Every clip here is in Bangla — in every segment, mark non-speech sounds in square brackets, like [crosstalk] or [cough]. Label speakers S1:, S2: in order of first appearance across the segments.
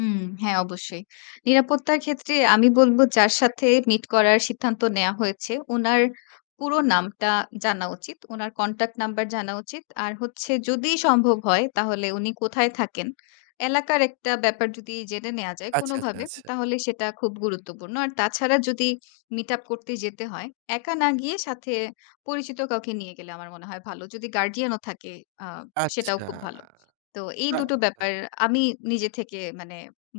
S1: উম হ্যাঁ অবশ্যই। নিরাপত্তার ক্ষেত্রে আমি বলব যার সাথে মিট করার সিদ্ধান্ত নেওয়া হয়েছে, উনার পুরো নামটা জানা উচিত, উনার কনট্যাক্ট নাম্বার জানা উচিত, আর হচ্ছে যদি সম্ভব হয় তাহলে উনি কোথায় থাকেন? এলাকার একটা ব্যাপার যদি জেনে নেওয়া যায়
S2: আচ্ছা, আচ্ছা,
S1: কোনভাবে
S2: আচ্ছা।
S1: তাহলে সেটা খুব গুরুত্বপূর্ণ। আর তাছাড়া যদি মিট আপ করতে যেতে হয়, একা না গিয়ে সাথে পরিচিত কাউকে নিয়ে গেলে আমার মনে হয় ভালো। যদি গার্ডিয়ান ও থাকে আ সেটাও
S2: আচ্ছা,
S1: খুব ভালো। তো এই
S2: না
S1: ২টো
S2: এটা
S1: ব্যাপার আমি নিজে থেকে মানে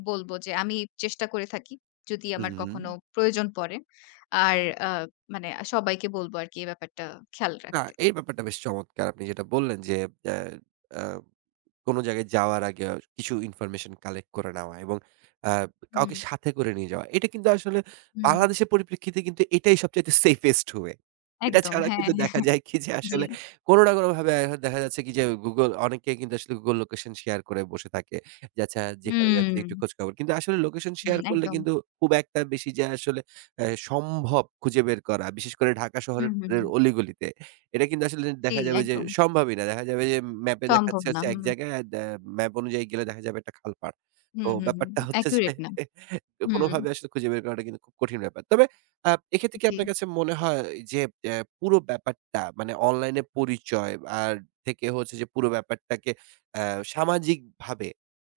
S1: বলব যে, আমি চেষ্টা করে থাকি। যদি আমার কখনো
S2: হুম।
S1: প্রয়োজন পড়ে। আর আ মানে সবাইকে বলবো আরকি এ ব্যাপারটা খেয়াল
S2: না
S1: রাখতে।
S2: এই ব্যাপারটা বেশ চমৎকার। আপনি যেটা বললেন যে, এ্যা এ্যা কোন জায়গায় যাওয়ার আগে কিছু ইনফরমেশন কালেক্ট করে নেওয়া এবং আ কাউকে
S1: হুম।
S2: সাথে করে নিয়ে যাওয়া। এটা কিন্তু আসলে
S1: হুম।
S2: বাংলাদেশের পরিপ্রেক্ষিতে কিন্তু এটাই সবচাইতে সেফেস্ট ওয়ে। এটা
S1: একদম।
S2: ছাড়া
S1: হ্যাঁ,
S2: কিন্তু দেখা
S1: হ্যাঁ,
S2: যায় কি যে
S1: জ্বি।
S2: আসলে কোন না কোন ভাবে এখন দেখা যাচ্ছে কি যে Google অনেকেই কিন্তু আসলে Google Location শেয়ার করে বসে থাকে। যে আচ্ছা যেখানে যাচ্ছি একটু
S1: হুম।
S2: খোঁজখবর। কিন্তু আসলে লোকেশন শেয়ার
S1: হুম,
S2: করলে
S1: একদম।
S2: কিন্তু খুব একটা বেশি যে আসলে এ্যা সম্ভব খুঁজে বের করা, বিশেষ করে ঢাকা শহরের
S1: হুম, হুম,
S2: এ
S1: হুম।
S2: অলিগলিতে। এটা কিন্তু আসলে
S1: জ্বী,
S2: দেখা যাবে ওই যে
S1: একদম।
S2: সম্ভবই না, দেখা যায় ওই যে ম্যাপে
S1: সম্ভব
S2: দেখাচ্ছে
S1: না।
S2: হচ্ছে এক
S1: হুম।
S2: জায়গায় আদ এ্যা ম্যাপ অনুযায়ী গেলে দেখা যাবে একটা খালপাড়। তো
S1: হুম, হুম, হুম।
S2: ব্যাপারটা হচ্ছে যে
S1: অ্যাকুরেট না।
S2: [chuckles]
S1: হুম।
S2: কোনভাবে আসলে খুঁজে বের করাটা কিন্তু খুব কঠিন ব্যাপার। তবে আ এক্ষেত্রে কি
S1: জ্বী।
S2: আপনার কাছে মনে হয় যে, এ্যা পুরো ব্যাপারটা মানে অনলাইনে পরিচয় আর থেকে হচ্ছে যে, পুরো ব্যাপারটাকে অ্যা সামাজিকভাবে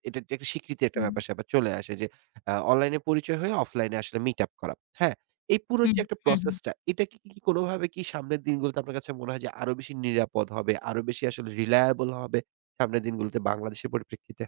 S2: এটা একটা স্বীকৃতির একটা
S1: হুম।
S2: ব্যাপার-স্যাপার চলে আসে যে আ অনলাইনে পরিচয় হয়ে অফলাইনে আসলে মিট আপ করা। হ্যাঁ, এই পুরো
S1: হু,
S2: যে একটা
S1: হু,
S2: প্রসেস
S1: হু।
S2: টা এটা কি কোনভাবে কি সামনের দিনগুলোতে আপনার কাছে মনে হয় যে আরো বেশি নিরাপদ হবে, আরো বেশি আসলে রিলায়েবল হবে সামনের দিনগুলোতে বাংলাদেশের পরিপ্রেক্ষিতে?